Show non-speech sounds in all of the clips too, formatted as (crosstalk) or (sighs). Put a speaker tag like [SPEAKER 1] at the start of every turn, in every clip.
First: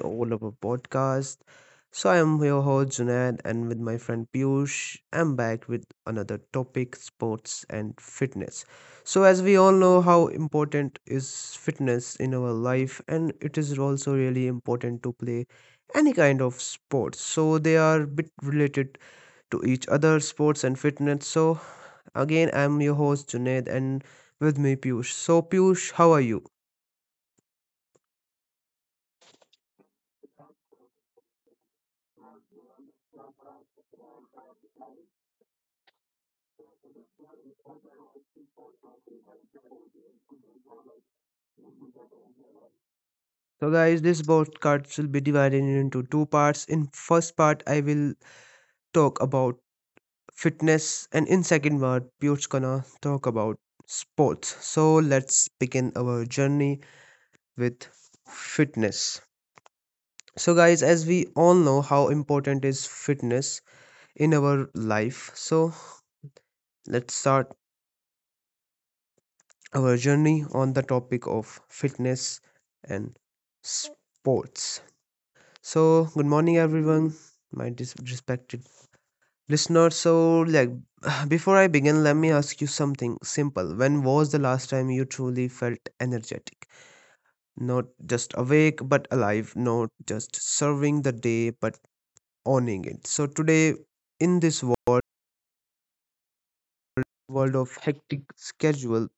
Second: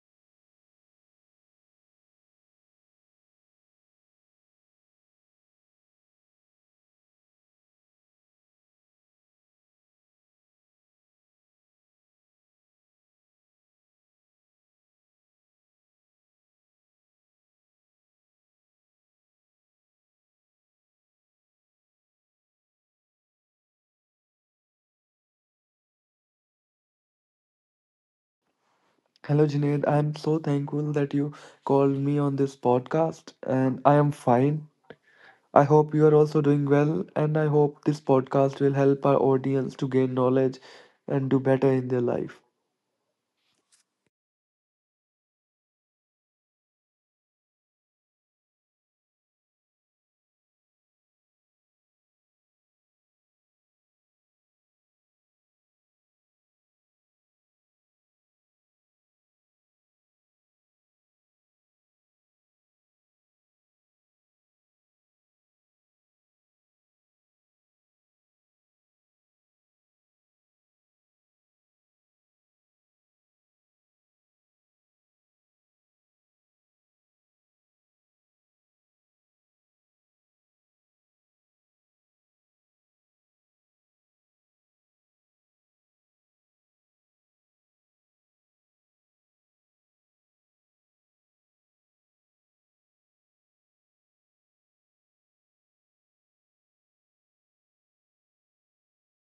[SPEAKER 1] all of our podcast. So, I am your host Junaid, and with my friend Piyush, I'm back with another topic sports and fitness. So, as we all know, how important is fitness in our life, and it is also really important to play any kind of sports. So, they are a bit related to each other, sports and fitness. So, again, I'm your host Junaid, and with me Piyush. So, Piyush, how are you?
[SPEAKER 2] Hello, Junaid. I'm so thankful that you called me on this podcast, and I am fine. I hope you are also doing well, and I hope this podcast will help our audience to gain knowledge and do better in their life.
[SPEAKER 1] So guys, this podcast will be divided into two parts. In first part, I will talk about fitness, and in second part, Piyush gonna talk about sports. So let's begin our journey with fitness. So guys, as we all know how important is fitness in our life. So let's start our journey on the topic of fitness and sports. So good morning everyone, my respected listener, so like (sighs) before I begin, let me ask you something simple. When was the last time you truly felt energetic? Not just awake, but alive. Not just serving the day, but owning it. So today, in this world of hectic schedule.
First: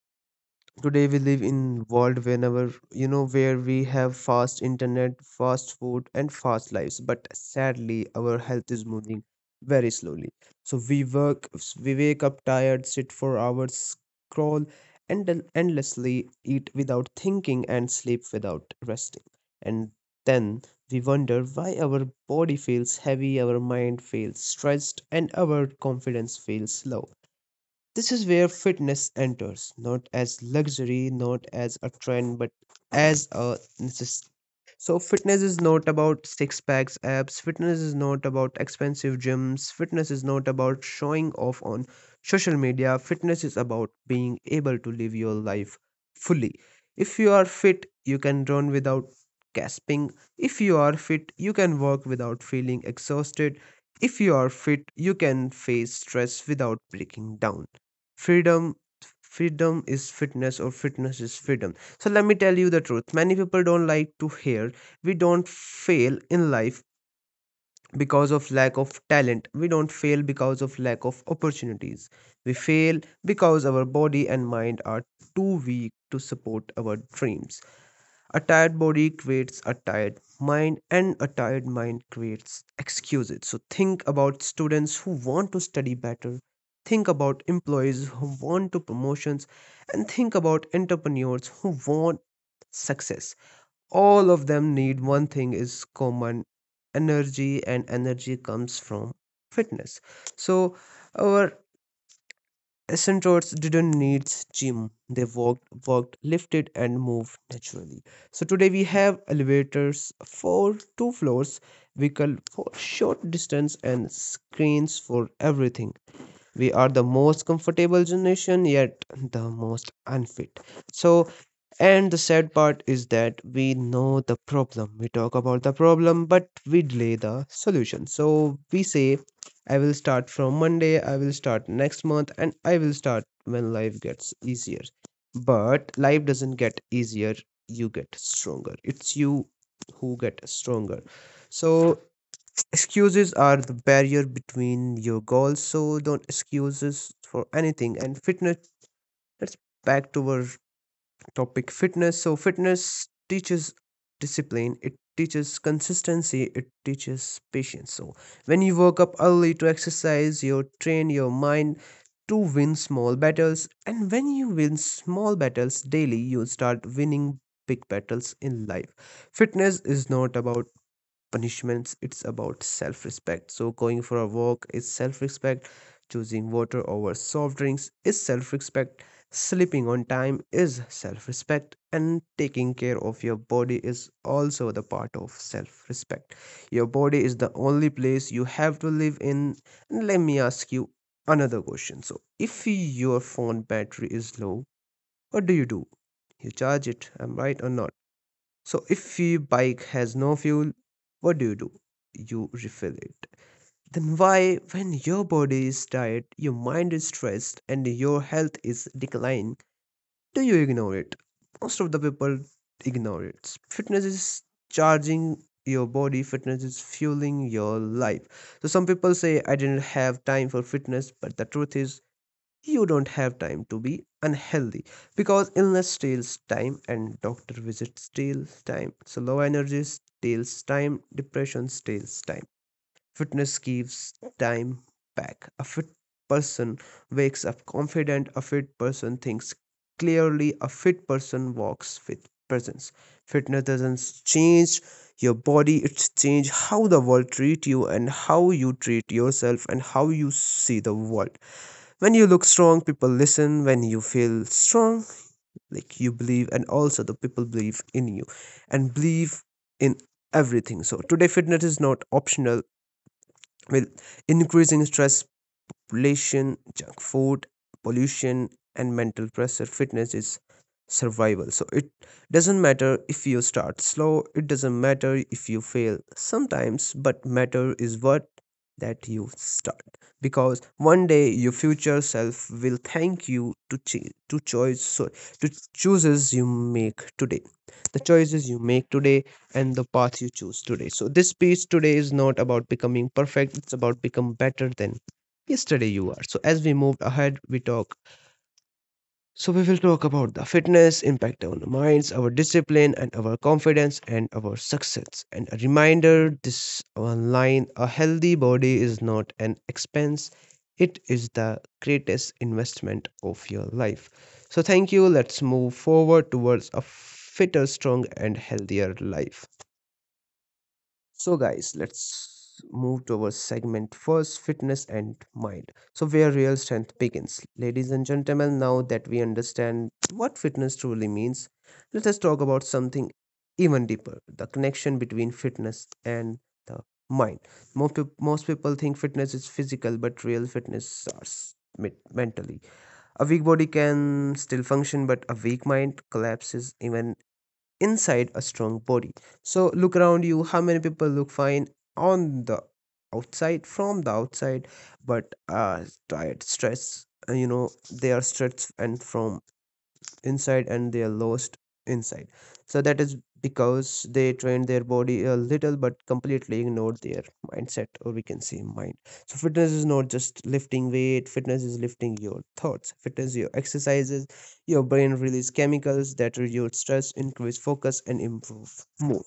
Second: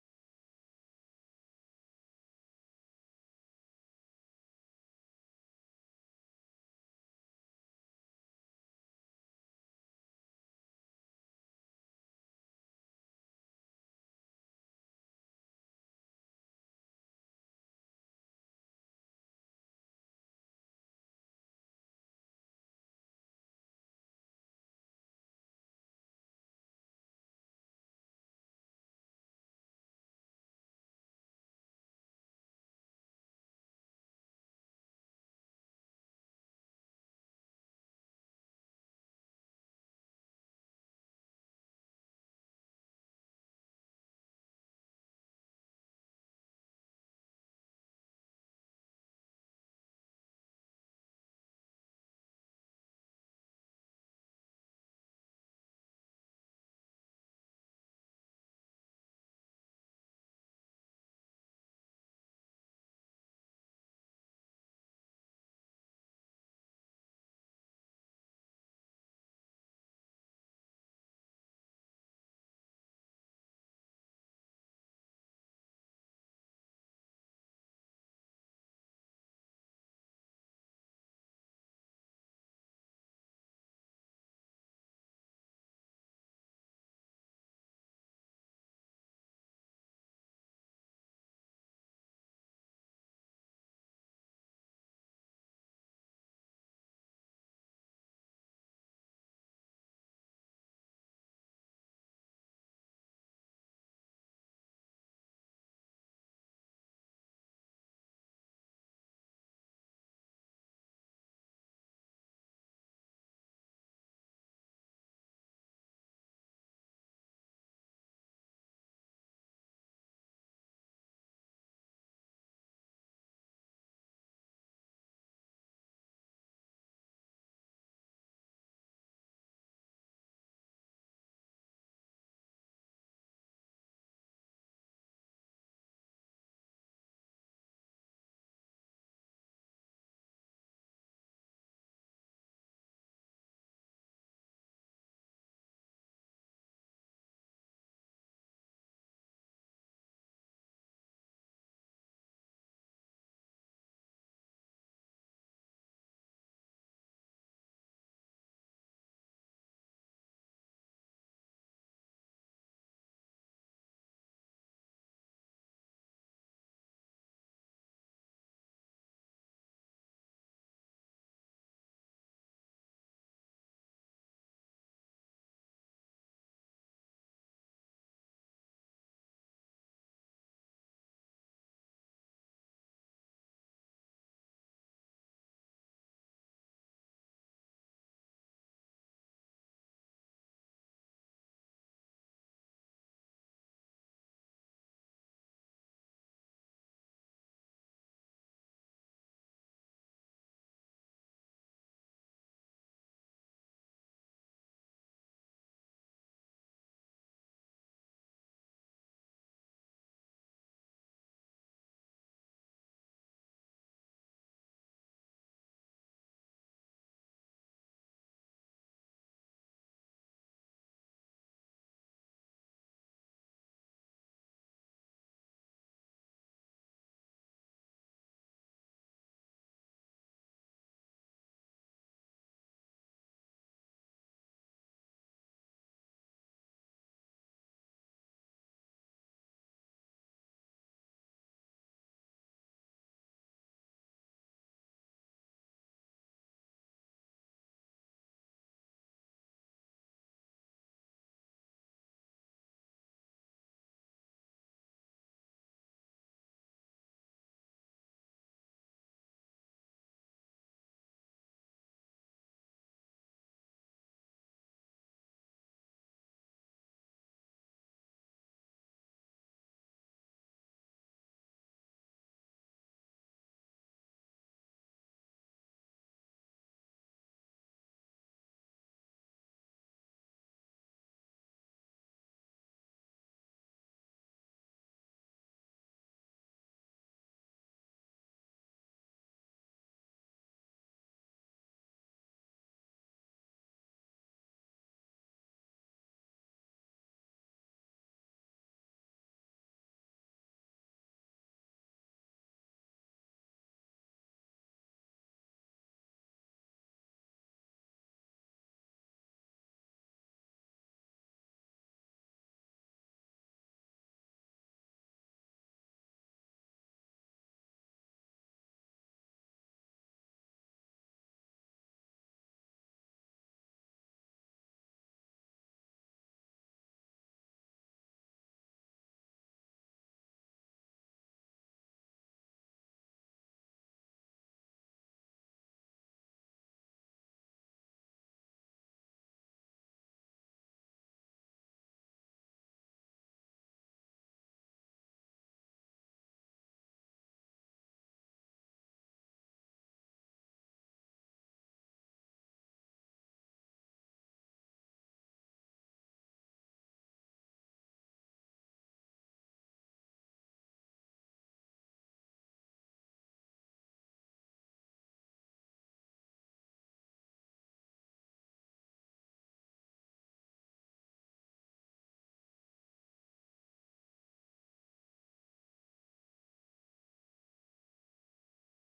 [SPEAKER 1] Today we live in world whenever where we have fast internet, fast food, and fast lives. But sadly, our health is moving very slowly. So we work, we wake up tired, sit for hours, scroll and endlessly, eat without thinking, and sleep without resting. And then we wonder why our body feels heavy, our mind feels stressed, and our confidence feels low. This is where fitness enters, not as luxury, not as a trend, but as a necessity. So, fitness is not about six packs apps, fitness is not about expensive gyms, fitness is not about showing off on social media, fitness is about being able to live your life fully. If you are fit, you can run without gasping. If you are fit, you can work without feeling exhausted. If you are fit, you can face stress without breaking down. Freedom freedom is fitness, or fitness is freedom. So let me tell you the truth many people don't like to hear. We don't fail in life because of lack of talent, we don't fail because of lack of opportunities, we fail because our body and mind are too weak to support our dreams. A tired body creates a tired mind, and a tired mind creates excuses. So, think about students who want to study better, think about employees who want to promotions, and think about entrepreneurs who want success. All of them need one thing is common: energy, and energy comes from fitness. So, our astronauts didn't need gym. They walked, worked, lifted, and moved naturally. So today we have elevators for two floors, vehicle for short distance, and screens for everything. We are the most comfortable generation, yet the most unfit. So, and the sad part is that we know the problem. We talk about the problem, but we delay the solution. So we say, I will start from Monday, I will start next month, and I will start when life gets easier. But life doesn't get easier, you get stronger. It's you who get stronger. So excuses are the barrier between your goals, so don't excuses for anything. And fitness, let's back to our topic fitness. So, fitness teaches discipline, it teaches consistency, it teaches patience. So, when you wake up early to exercise, you train your mind to win small battles. And when you win small battles daily, you start winning big battles in life. Fitness is not about punishments, it's about self respect. So, going for a walk is self respect, choosing water over soft drinks is self respect, sleeping on time is self respect, and taking care of your body is also the part of self respect. Your body is the only place you have to live in. And let me ask you another question. So, if your phone battery is low, what do? You charge it, am I right or not? So if your bike has no fuel, what do? You refill it. Then why, when your body is tired, your mind is stressed, and your health is declining, do you ignore it? Most of the people ignore it. Fitness is charging your body, fitness is fueling your life. So some people say, I didn't have time for fitness, but the truth is, you don't have time to be unhealthy, because illness steals time and doctor visits steals time, so low energy steals time, depression steals time, fitness gives time back. A fit person wakes up confident, a fit person thinks clearly, a fit person walks with presence. Fitness doesn't change your body, it's change how the world treat you and how you treat yourself and how you see the world. When you look strong people listen, when you feel strong like you believe and also the people believe in you and believe in everything. So today fitness is not optional. With increasing stress relation, junk food, pollution, and mental pressure, fitness is survival. So it doesn't matter if you start slow, it doesn't matter if you fail sometimes, but matter is what that you start, because one day your future self will thank you to to choice. So to choices you make today the choices you make today and the path you choose today. So this piece today is not about becoming perfect, it's about become better than yesterday you are. So as we moved ahead, we talk. So we will talk about the fitness impact on our minds, our discipline, and our confidence and our success. And a reminder, this one line: a healthy body is not an expense; it is the greatest investment of your life. So thank you. Let's move forward towards a fitter, strong, and healthier life. So, guys, let's move to our segment first fitness and mind. So, where real strength begins. Ladies and gentlemen, now that we understand what fitness truly means, let us talk about something even deeper, the connection between fitness and the mind. Most people think fitness is physical, but real fitness starts mentally. A weak body can still function, but a weak mind collapses even inside a strong body. So look around you how many people look fine on the outside from the outside, but are tired stress, they are stressed and from inside, and they are lost inside. So that is because they train their body a little but completely ignored their mindset, or we can say mind. So fitness is not just lifting weight, fitness is lifting your thoughts. Fitness your exercises, your brain releases chemicals that reduce stress, increase focus, and improve mood.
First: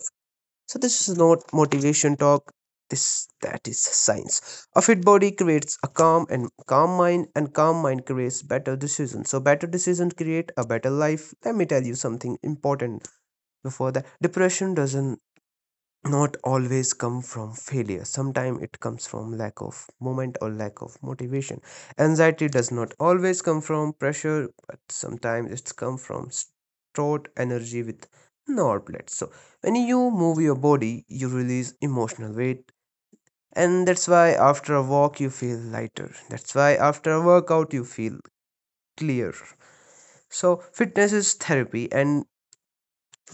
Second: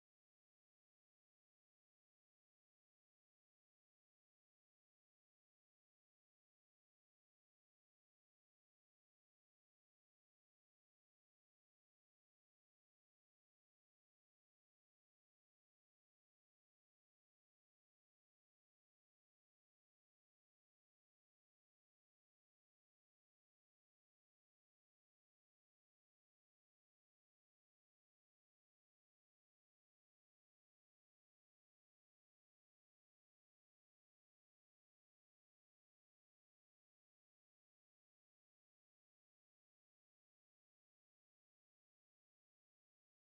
[SPEAKER 1] So this is not motivation talk. This that is science. A fit body creates a calm and calm mind creates better decisions. So better decisions create a better life. Let me tell you something important before that. Depression doesn't not always come from failure, sometimes it comes from lack of moment or lack of motivation. Anxiety does not always come from pressure, but sometimes it's come from stored energy with no outlet. So when you move your body you release emotional weight, and that's why after a walk you feel lighter, that's why after a workout you feel clear. So fitness is therapy, and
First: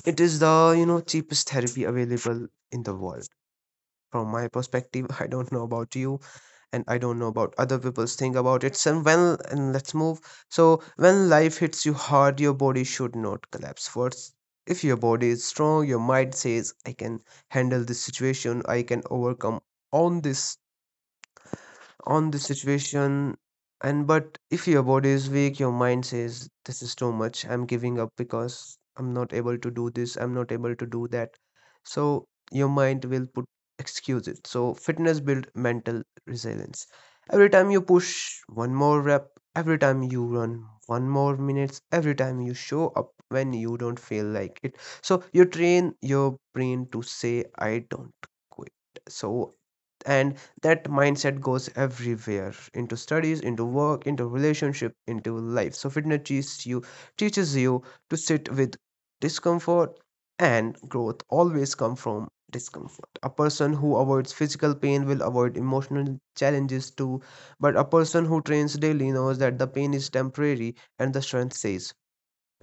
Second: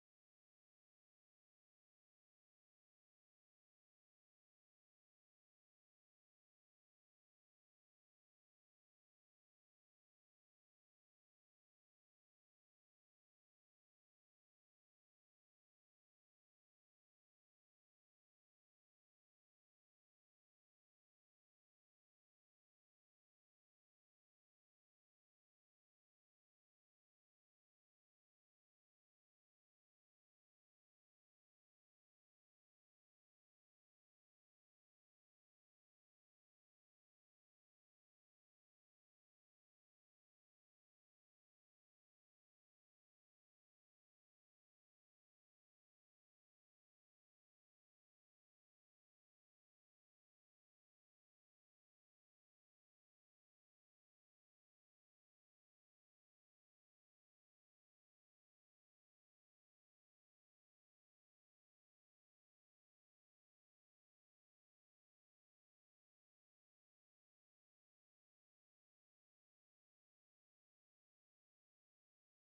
[SPEAKER 1] it is the cheapest therapy available in the world. From my perspective, (laughs) I don't know about you, and I don't know about other people's think about it. So when and let's move. So when life hits you hard, your body should not collapse first. If your body is strong, your mind says, I can handle this situation, I can overcome on this on the situation. And but if your body is weak, your mind says this is too much, I'm giving up because I'm not able to do this, I'm not able to do that. So your mind will put excuses. So fitness build mental resilience. Every time you push one more rep, every time you run one more minutes, every time you show up when you don't feel like it, so you train your brain to say I don't quit. So and that mindset goes everywhere, into studies, into work, into relationship, into life. So fitness teaches you to sit with discomfort, and growth always come from discomfort. A person who avoids physical pain will avoid emotional challenges too, but a person who trains daily knows that the pain is temporary and the strength stays.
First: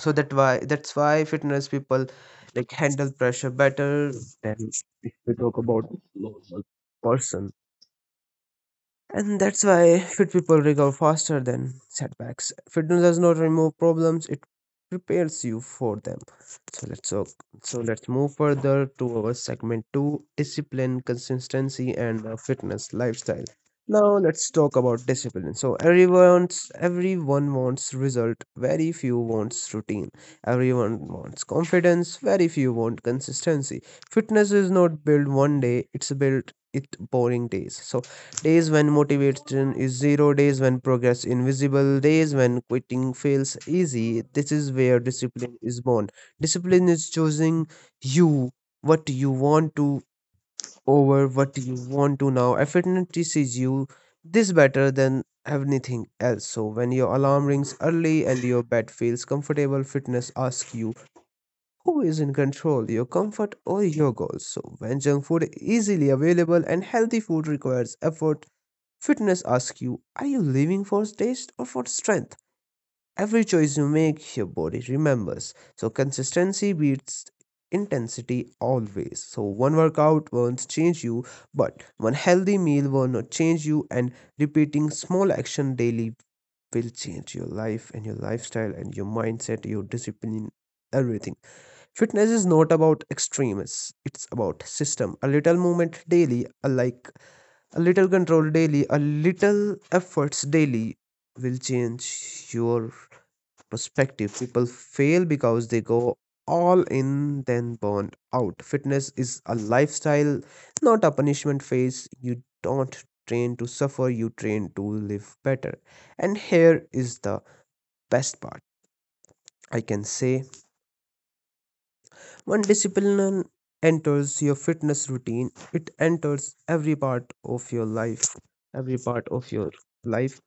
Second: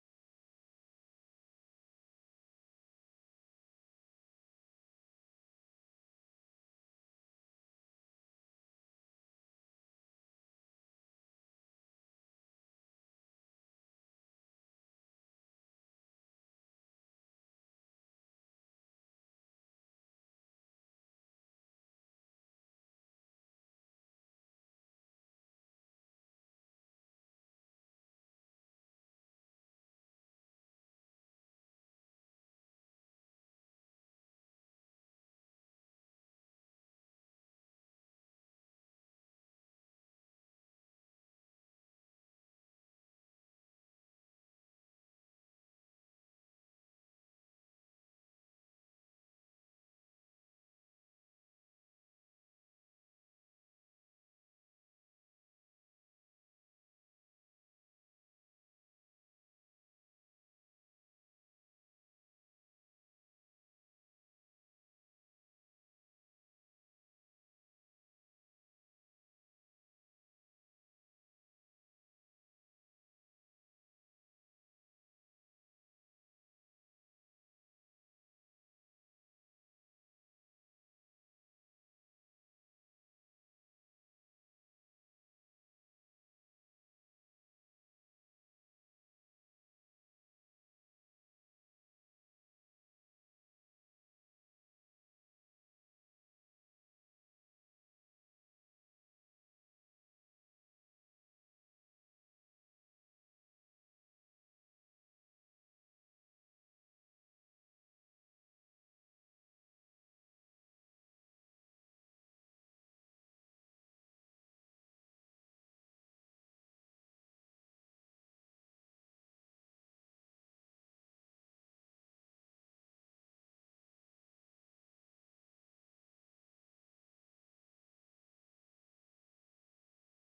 [SPEAKER 1] So that's why fitness people like handle pressure better than if we talk about normal person, and that's why fit people recover faster than setbacks. Fitness does not remove problems, it prepares you for them. So let's so, so let's move further to our segment two, discipline, consistency, and fitness lifestyle. Now let's talk about discipline. So everyone wants result, very few wants routine. Everyone wants confidence, very few want consistency. Fitness is not built one day, it's built it boring days. So days when motivation is zero, days when progress invisible, days when quitting feels easy. This is where discipline is born. Discipline is choosing you, what you want to over what you want to now. Effortlessly sees you this better than anything else. So when your alarm rings early and your bed feels comfortable, fitness asks you who is in control, your comfort or your goals. So when junk food is easily available and healthy food requires effort, fitness asks you, are you living for taste or for strength? Every choice you make, your body remembers. So consistency beats intensity always. So one workout won't change you, but one healthy meal will not change you, and repeating small action daily will change your life and your lifestyle and your mindset, your discipline, everything. Fitness is not about extremes, it's about system. A little movement daily, like a little control daily, a little efforts daily will change your perspective. People fail because they go all in, then burn out. Fitness is a lifestyle, not a punishment phase. You don't train to suffer, you train to live better. And here is the best part I can say when discipline enters your fitness routine, it enters every part of your life, every part of your life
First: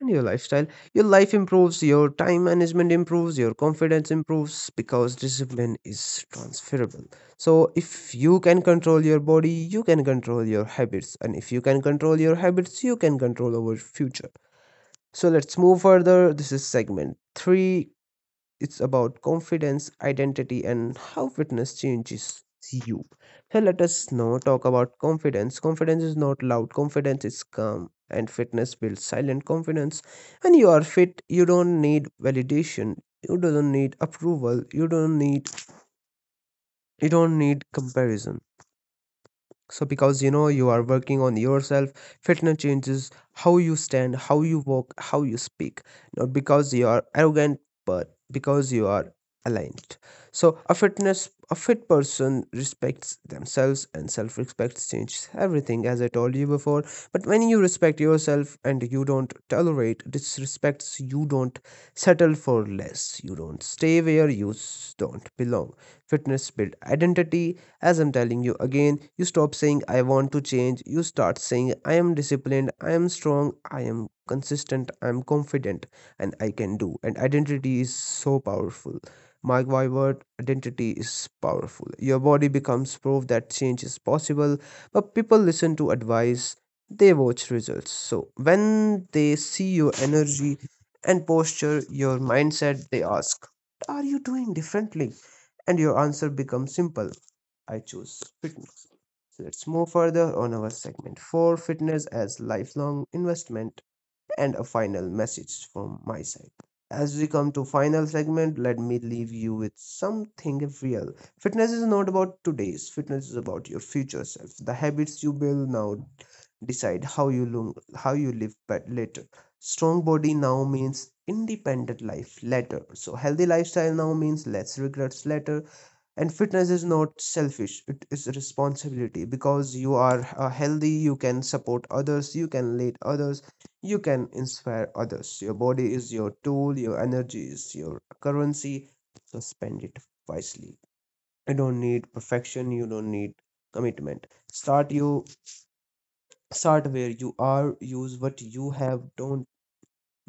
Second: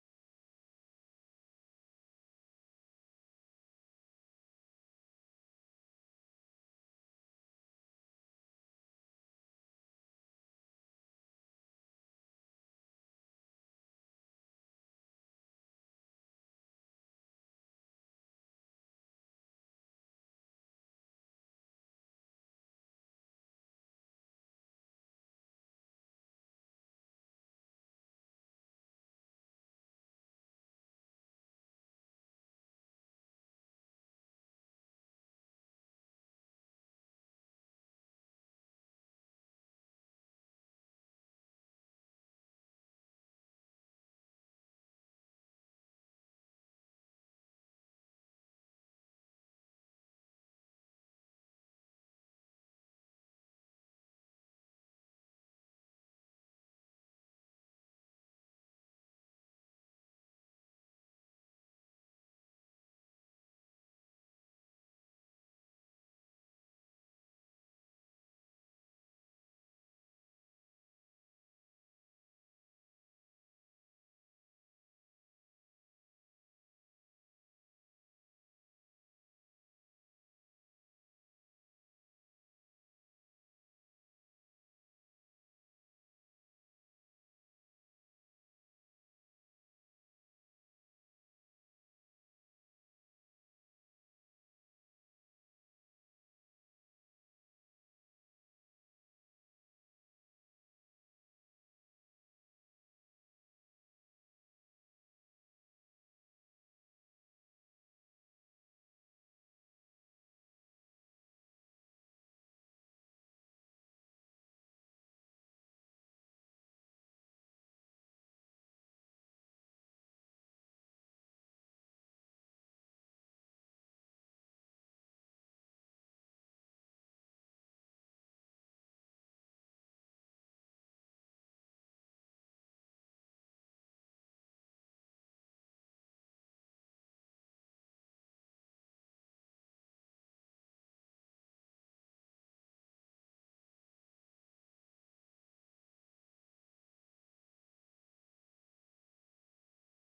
[SPEAKER 1] and your lifestyle. Your life improves, your time management improves, your confidence improves because discipline is transferable. So, if you can control your body, you can control your habits, and if you can control your habits, you can control our future. So, let's move further. This is segment three, it's about confidence, identity, and how fitness changes you. So let us now talk about confidence. Confidence is not loud, confidence is calm, and fitness builds silent confidence. When you are fit, you don't need validation, you don't need approval, you don't need comparison so because you know you are working on yourself. Fitness changes how you stand, how you walk, how you speak, not because you are arrogant but because you are aligned. So a fit person respects themselves and self respect changes everything, as I told you before. But when you respect yourself and you don't tolerate disrespects, you don't settle for less, you don't stay where you don't belong. Fitness build identity. As I'm telling you again, you stop saying I want to change, you start saying I am disciplined, I am strong, I am consistent, I am confident, and I can do. And identity is so powerful. Mark my word, identity is powerful. Your body becomes proof that change is possible, but people listen to advice, they watch results. So when they see your energy and posture, your mindset, they ask, are you doing differently? And your answer becomes simple: I choose fitness. So let's move further on our segment 4, fitness as lifelong investment and a final message from my side. As we come to final segment, let me leave you with something real. Fitness is not about today's, fitness is about your future self. The habits you build now decide how you look, how you live but later. Strong body now means independent life later. So healthy lifestyle now means less regrets later, and fitness is not selfish, it is a responsibility because you are healthy, you can support others, you can lead others, you can inspire others. Your body is your tool, your energy is your currency, so spend it wisely. You don't need perfection, you don't need commitment. Start you start where you are, use what you have, don't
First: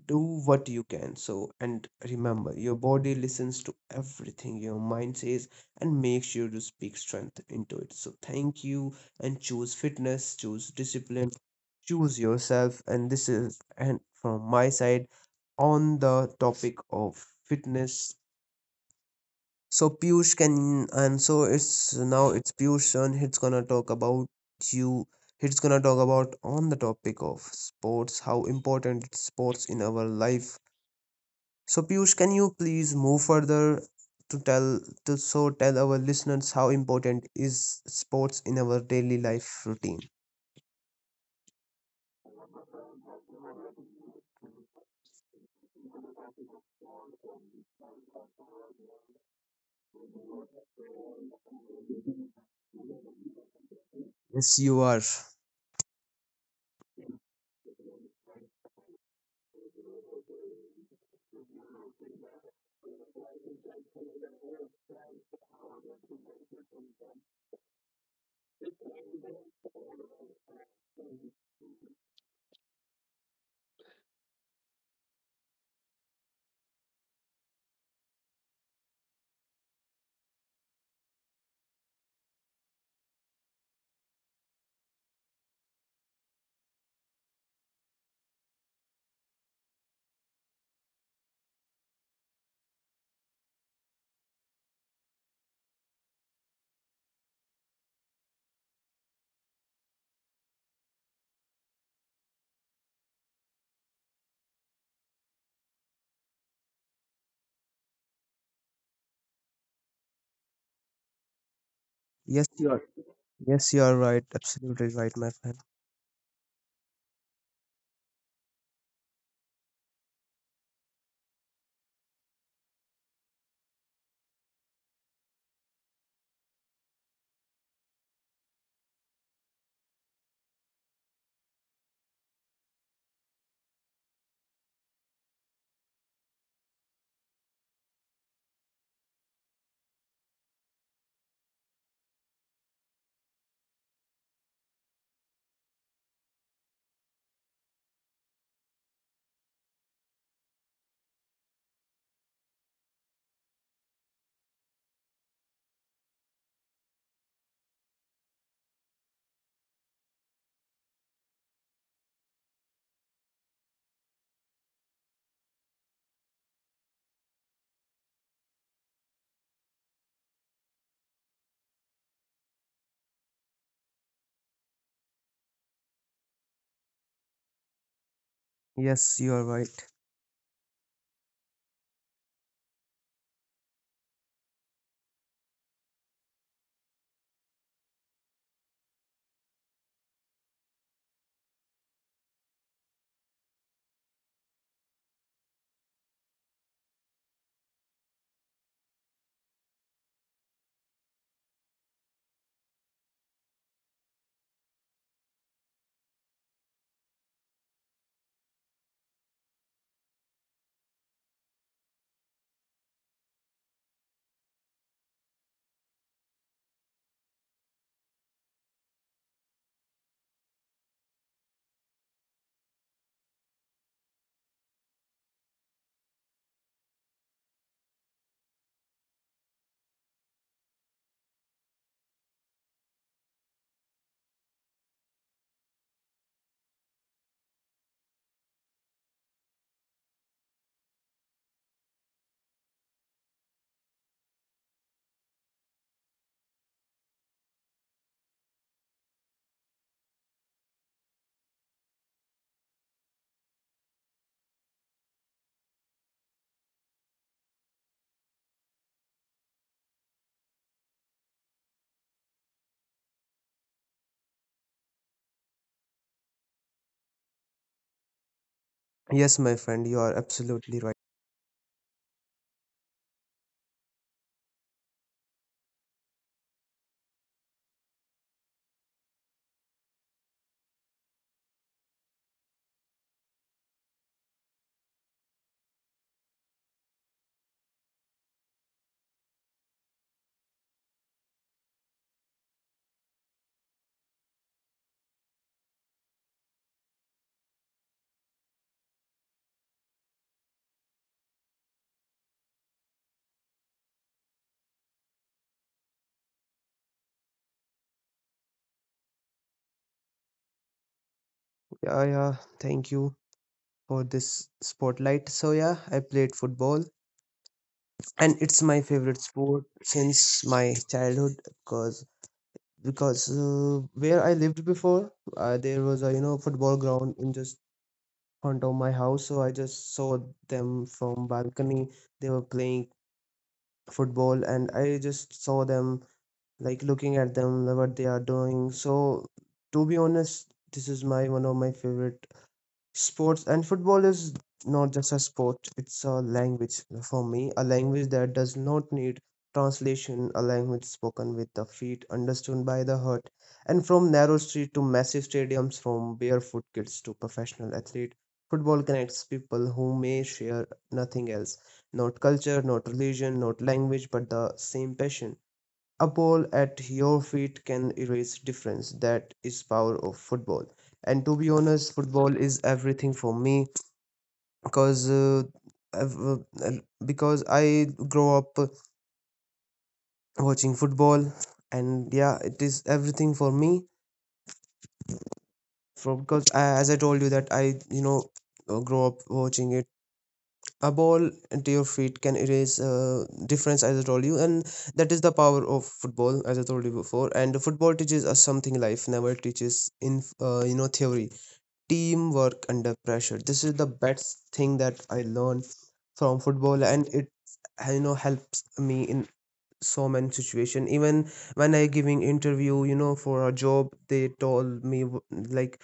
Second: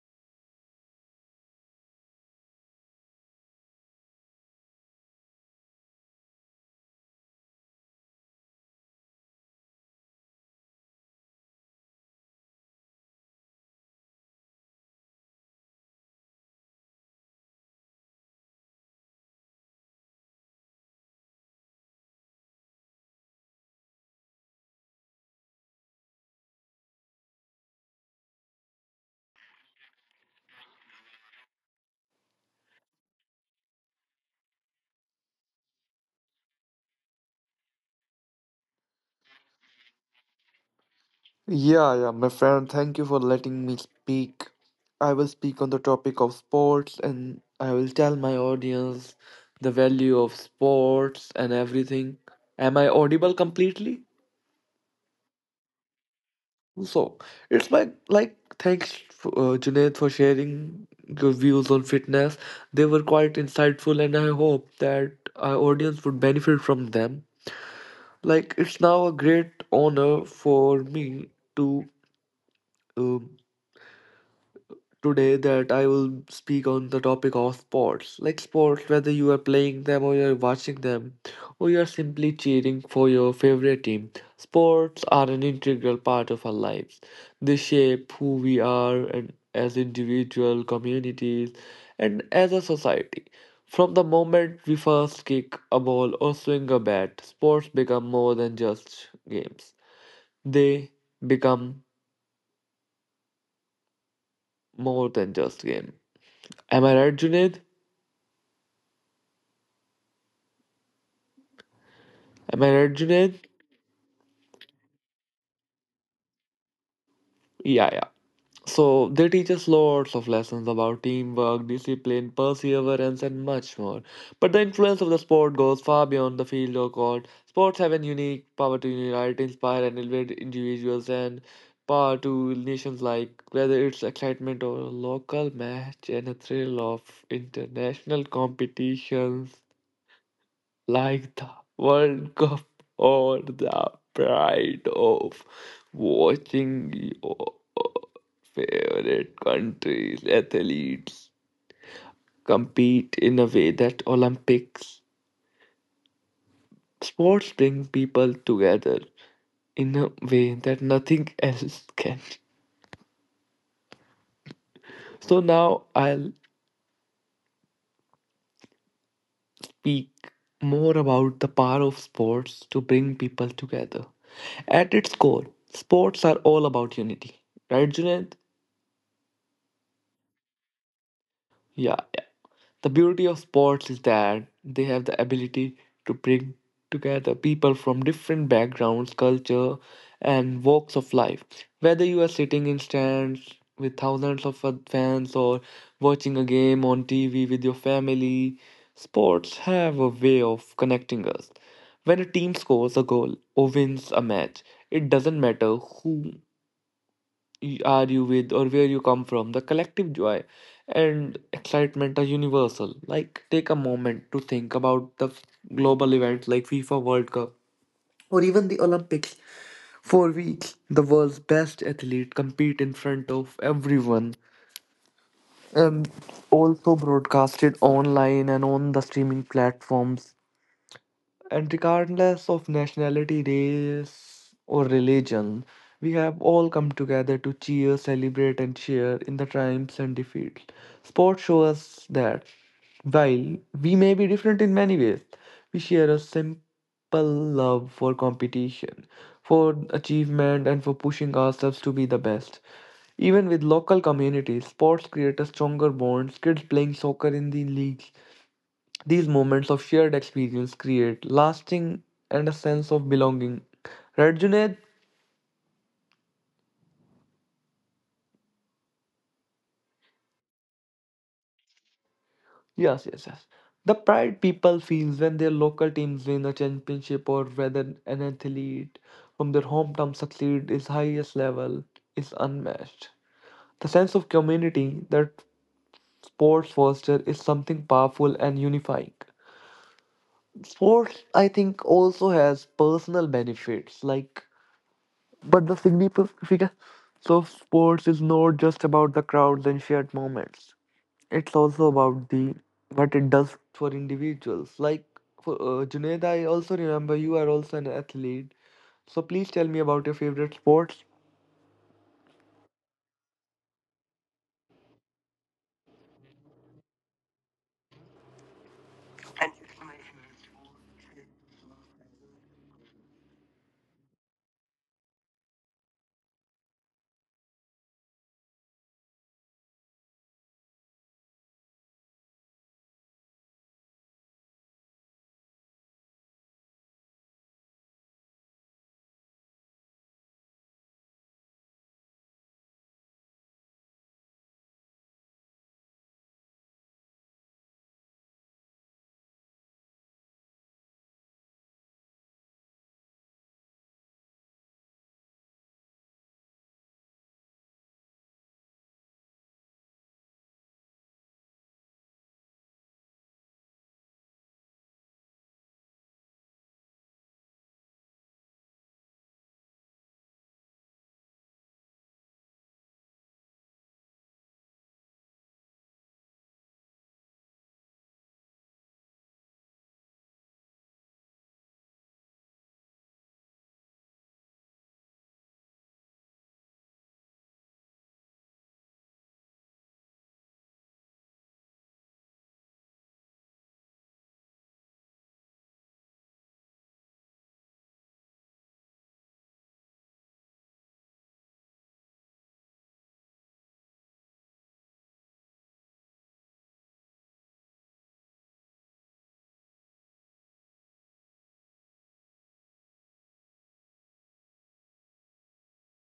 [SPEAKER 1] do what you can. So and remember, your body listens to everything your mind says, and make sure to speak strength into it. So thank you, and choose fitness, choose discipline, choose yourself. And this is and from my side on the topic of fitness. So piyush can and so it's now it's Piyush turn. He's gonna talk about you, he's gonna talk about on the topic of sports, how important it's sports in our life. So Piyush, can you please move further to tell to so tell our listeners how important is sports in our daily life routine?
[SPEAKER 2] Yeah, yeah, my friend, thank you for letting me speak. I will speak on the topic of sports, and I will tell my audience the value of sports and everything. Am I audible completely?
[SPEAKER 1] Yes, you are.
[SPEAKER 2] So it's like thanks, Junaid, for sharing your views on fitness. They were quite insightful, and I hope that our audience would benefit from them. Like it's now a great honor for me to. um Today that I will speak on the topic of sports. Like sports, whether you are playing them or you're watching them, or you're simply cheering for your favorite team, sports are an integral part of our lives. They shape who we are and as individual communities and as a society. From the moment we first kick a ball or swing a bat, sports become more than just games. They become more than just game. Am I right, Junaid? Am I right,
[SPEAKER 1] Yes, you
[SPEAKER 2] Junaid?
[SPEAKER 1] are. Yes, you are right. Absolutely right, my friend.
[SPEAKER 2] Yeah, yeah. So they teach us lots of lessons about teamwork, discipline, perseverance, and much more. But the influence of the sport goes far beyond the field or court. Sports have a unique power to unite, inspire, and elevate individuals and power to nations, like whether it's excitement or a local match and a thrill of international competitions, like the World Cup or the pride of watching your favorite country's athletes compete in a way that Olympics sports bring people together in a way that nothing else can. So now I'll speak more about the power of sports to bring people together. At its core, sports are all about unity. Right, Junaid?
[SPEAKER 1] Yes, you are right.
[SPEAKER 2] Yeah. The beauty of sports is that they have the ability to bring together people from different backgrounds, culture, and walks of life. Whether you are sitting in stands with thousands of fans or watching a game on TV with your family, sports have a way of connecting us. When a team scores a goal or wins a match, it doesn't matter who are you with or where you come from. The collective joy and excitement are universal. Like, take a moment to think about the global events like FIFA World Cup or even the Olympics. For weeks, the world's best athlete compete in front of everyone and also broadcasted online and on the streaming platforms. And regardless of nationality, race, or religion, we have all come together to cheer, celebrate, and share in the triumphs and defeats. Sports show us that while we may be different in many ways, we share a simple love for competition, for achievement, and for pushing ourselves to be the best. Even with local communities, sports create a stronger bonds. Kids playing soccer in the leagues, these moments of shared experience create lasting and a sense of belonging. Right, Junaid?
[SPEAKER 1] Yes, my friend, you are absolutely right.
[SPEAKER 2] Yes, yes, yes. The pride people feel when their local teams win a championship or whether an athlete from their hometown succeed is highest level is unmatched. The sense of community that sports foster is something powerful and unifying. Sports, I think, also has personal benefits like but the significance of sports is not just about the crowds and shared moments. It's also about the what it does for individuals. Like for, Junaid, I also remember you are also an athlete. So please tell me about your favorite sports.
[SPEAKER 1] Yeah, yeah. Thank you for this spotlight. So yeah, I played football and it's my favorite sport since my childhood because because where I lived before, there was a you know football ground in just front of my house, so I just saw them from balcony. They were playing football, and I just saw them, like looking at them like what they are doing. So to be honest, this is my one of my favorite sports. And football is not just a sport, it's a language for me, a language that does not need translation, a language spoken with the feet, understood by the heart. And from narrow street to massive stadiums, from barefoot kids to professional athlete, football connects people who may share nothing else, not culture, not religion, not language, but the same passion. A ball at your feet can erase difference. That is power of football. And to be honest, football is everything for me because uh, I've, uh, uh, because I grow up watching football, and yeah, it is everything for me. For because I, as I told you that I you know grow up watching it. A ball into your feet can erase difference, as I told you, and that is the power of football, as I told you before. And football teaches us something life never teaches in theory. Teamwork under pressure, this is the best thing that I learned from football, and it helps me in so many situation. Even when I giving interview, you know, for a job, they told me like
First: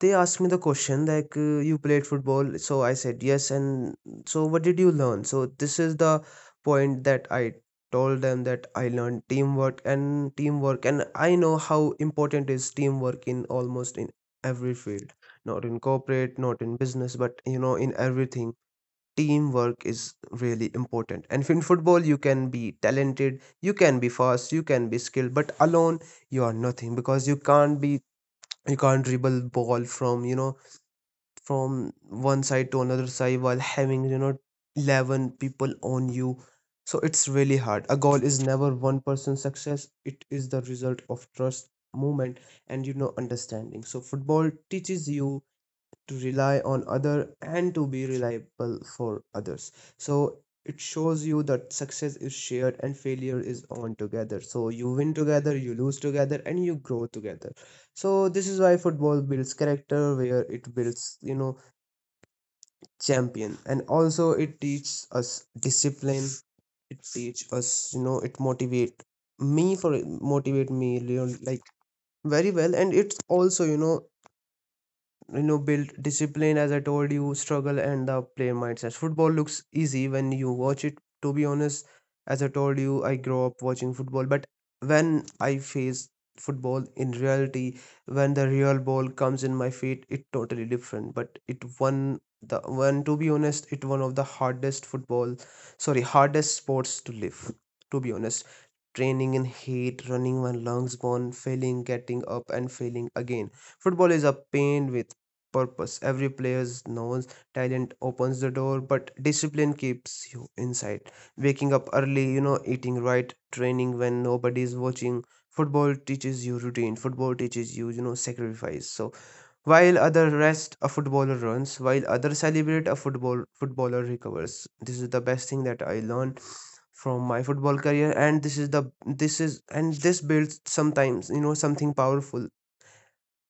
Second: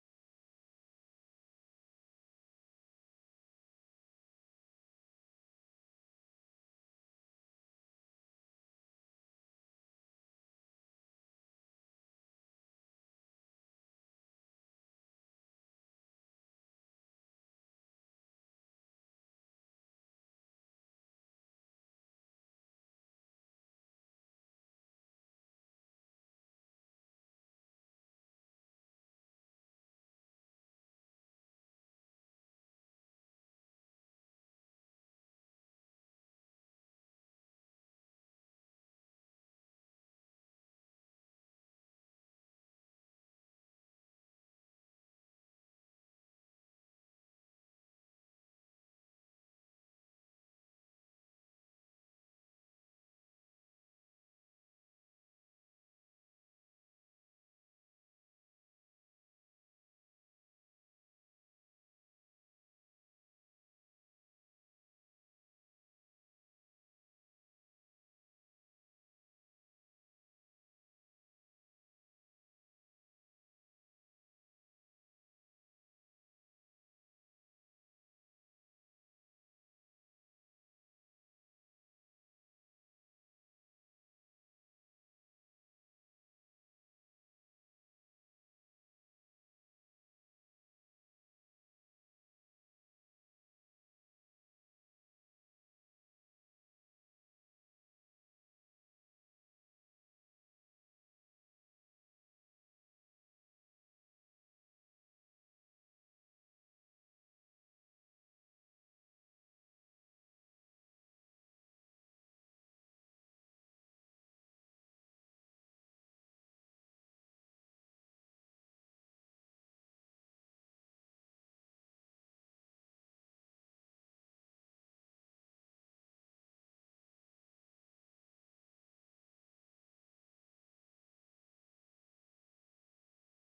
[SPEAKER 1] they asked me the question like, you played football, so I said yes. And so what did you learn? So this is the point that I told them, that I learned teamwork and teamwork, and I know how important is teamwork in almost in every field, not in corporate, not in business, but you know in everything. Teamwork is really important, and in football you can be talented, you can be fast, you can be skilled, but alone you are nothing because you can't dribble ball from you know from one side to another side while having you know 11 people on you, so it's really hard. A goal is never one person's success, it is the result of trust, movement, and you know understanding. So football teaches you to rely on other and to be reliable for others. So it shows you that success is shared and failure is on together, so you win together, you lose together, and you grow together. So this is why football builds character, where it builds you know champion. And also it teaches us discipline, it teaches us you know, it motivate me for motivate me, you know, like very well. And it's also you know, you know, build discipline, as I told you, struggle and the player mindset. Football looks easy when you watch it, to be honest, as I told you I grew up watching football, but when I face football in reality, when the real ball comes in my feet, it totally different. But it one, to be honest, it one of the hardest football sorry hardest sports to live, to be honest. Training in heat, running when lungs burn, failing, getting up and failing again. Football is a pain with purpose. Every player knows talent opens the door, but discipline keeps you inside. Waking up early, you know, eating right, training when nobody is watching. Football teaches you routine. Football teaches you, you know, sacrifice. So while other rest, a footballer runs, while other celebrate, a football footballer recovers. This is the best thing that I learned from my football career, and this is the this is and this builds sometimes you know something powerful,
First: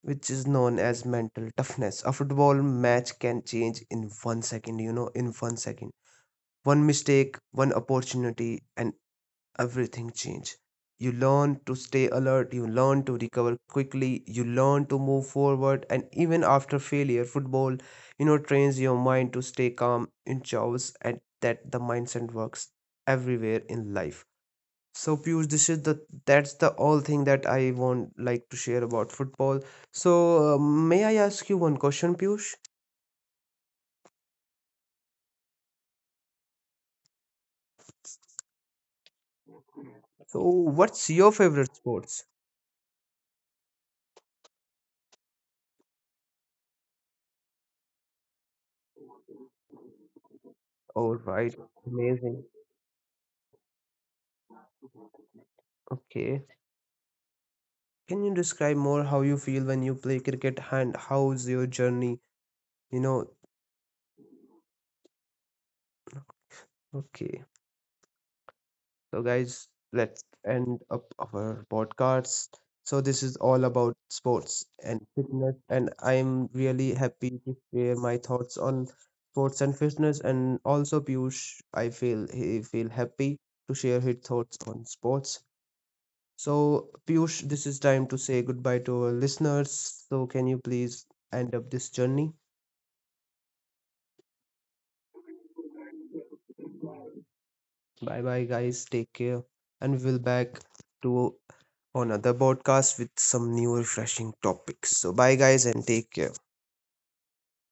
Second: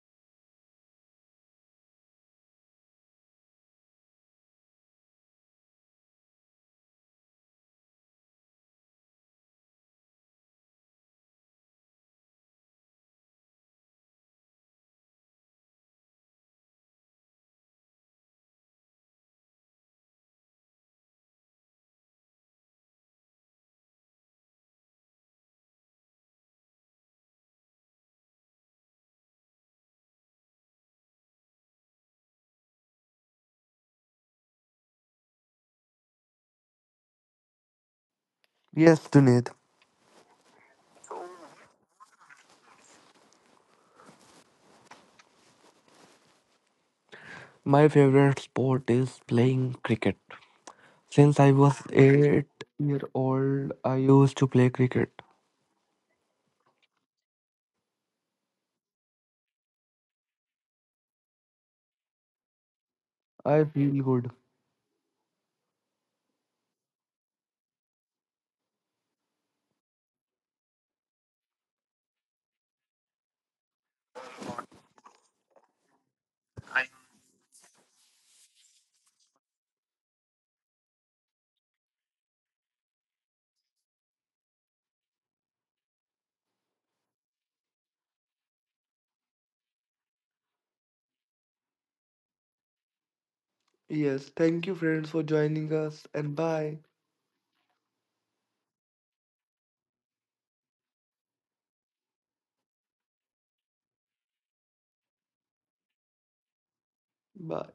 [SPEAKER 1] which is known as mental toughness. A football match can change in one second, you know, in one second, one mistake, one opportunity, and everything change. You learn to stay alert, you learn to recover quickly, you learn to move forward, and even after failure, football you know trains your mind to stay calm in chaos, and that the mindset works everywhere in life. So Piyush, this is the that's the all thing that I want like to share about football. So may I ask you one question, Piyush?
[SPEAKER 2] Yes, Junaid.
[SPEAKER 1] So what's your favorite sports?
[SPEAKER 2] My favorite sport is playing cricket.
[SPEAKER 1] All
[SPEAKER 2] Since
[SPEAKER 1] right.
[SPEAKER 2] I was
[SPEAKER 1] Amazing.
[SPEAKER 2] 8 year old, I used to play cricket.
[SPEAKER 1] Okay. Can you describe more how you feel when you play cricket and how's your journey? You know,
[SPEAKER 2] I feel good.
[SPEAKER 1] okay. So guys, let's end up our podcast. So this is all about sports and fitness, and I'm really happy to share my thoughts on sports and fitness. And also Piyush, I feel he feel happy to share his thoughts on sports. So Piyush, this is time to say goodbye to our listeners. So can you please end up this journey?
[SPEAKER 2] Yes, thank you, friends, for joining us, and bye.
[SPEAKER 1] Bye bye, guys. Take care. And we'll back to another podcast with some new refreshing topics. So, bye, guys, and take care.
[SPEAKER 2] Bye.